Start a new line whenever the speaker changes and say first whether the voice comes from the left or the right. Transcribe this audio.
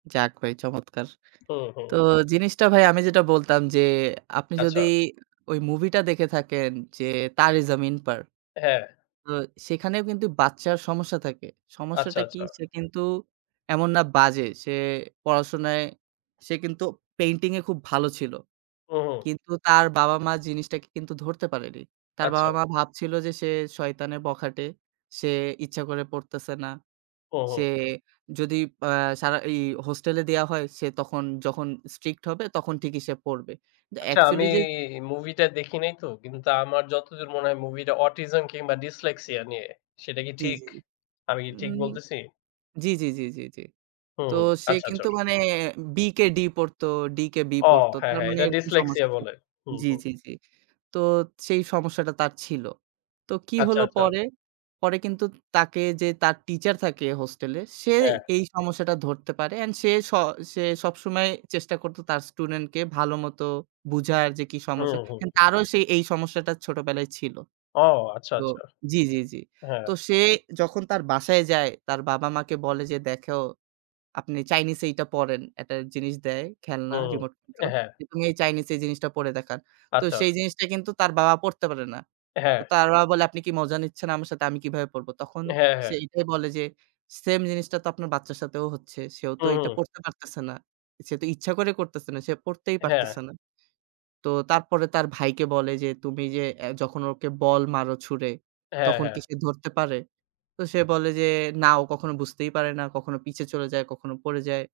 right: যাক ভাই চমৎকার।
left: হুম, হুম।
right: তো জিনিসটা ভাই আমি যেটা বলতাম যে আপনি
left: আচ্ছা।
right: যদি ওই মুভিটা দেখে থাকেন যে "তারে জামিন পার"।
left: হ্যাঁ।
right: তো সেখানেও কিন্তু বাচ্চার সমস্যা থাকে।
left: আচ্ছা,
right: সমস্যাটা কি
left: আচ্ছা।
right: সে কিন্তু এমন না বাজে। সে পড়াশোনায় সে কিন্তু পেইন্টিং এ খুব ভালো ছিল।
left: ও হো।
right: কিন্তু তার বাবা মা জিনিসটাকে কিন্তু ধরতে পারেনি। তার বাবা
left: আচ্ছা।
right: মা ভাবছিল যে সে শয়তানের বখাটে। সে ইচ্ছা করে পড়তেছে না।
left: ও হো।
right: সে যদি অ্যা সারা ই হোস্টেলে দেয়া হয় সে তখন যখন স্ট্রিক্ট হবে তখন ঠিকই সে পড়বে। কিন্তু
left: আচ্ছা
right: অ্যাকচুয়ালি
left: আমি
right: যে
left: মুভিটা দেখি নাই তো? কিন্তু তা আমার যতদূর মনে হয় মুভিটা Autism কিংবা Dislexia নিয়ে সেটা কি
right: জ্বি,
left: ঠিক?
right: জ্বি, জ্বি।
left: আমি কি ঠিক
right: উম
left: বলতেছি?
right: জ্বি, জ্বি, জ্বি, জ্বি, জ্বি।
left: হুম,
right: তো
left: হুম
right: সে
left: আচ্ছা
right: কিন্তু
left: চর।
right: মানে B কে D পড়তো D কে B
left: ও
right: পড়ত,
left: হ্যাঁ,
right: তার
left: হ্যাঁ,
right: মানে
left: এটা
right: এরকম
left: Dislexia
right: সমস্যা ছিল।
left: বলে। হুম,
right: জ্বি,
left: হুম।
right: জ্বি, জ্বি। তো সেই সমস্যাটা তার ছিল। তো কি
left: আচ্ছা,
right: হলো
left: আচ্ছা।
right: পরে? পরে কিন্তু তাকে যে তার টিচার থাকে হোস্টেলে, সে
left: হ্যাঁ।
right: এই সমস্যাটা ধরতে পারে অ্যান্ড সে স সে সবসময় চেষ্টা করত তার স্টুডেন্ট কে ভালোমত বুঝার যে কি
left: হুম,
right: সমস্যা,
left: হুম।
right: তারও এই সমস্যাটা ছোটবেলায় ছিল।
left: ও আচ্ছা,
right: তো,
left: আচ্ছা।
right: জ্বি, জ্বি, জ্বি।
left: হ্যাঁ।
right: তো সে যখন তার বাসায় যায়, তার বাবা মাকে বলে যে দেখো আপনি চাইনিজটা পড়েন। একটা জিনিস দেয় খেলনা
left: হুম,
right: রিমোট কন্ট্রোল।
left: হ্যাঁ।
right: তুমি এই চাইনিজ জিনিসটা পড়ে দেখান। তো
left: আচ্ছা।
right: সেই জিনিসটা কিন্তু তার বাবা পড়তে পারে না। তো
left: হ্যাঁ।
right: তার বাবা বলে আপনি কি মজা নিচ্ছেন আমার সাথে আমি কিভাবে পড়ব? তখন
left: হ্যাঁ,
right: সে
left: হ্যাঁ।
right: এটাই বলে যে সেইম জিনিসটা তো আপনার বাচ্চার সাথেও হচ্ছে। সেও তো
left: হুম,
right: এটা
left: হুম।
right: পড়তে পারতেছে না। সে তো ইচ্ছা করে করতাছে না। সে পড়তেই পারতেছে
left: হ্যাঁ।
right: না। তো তারপরে তার ভাইকে বলে যে তুমি যে অ্যা যখন ওকে বল মারো ছুঁড়ে
left: হ্যাঁ,
right: তখন কি
left: হ্যাঁ।
right: সে ধরতে পারে? তো সে বলে যে "না ও কখনো বুঝতেই পারে না। কখনো পিছে চলে যায়, কখনো পড়ে যায়।"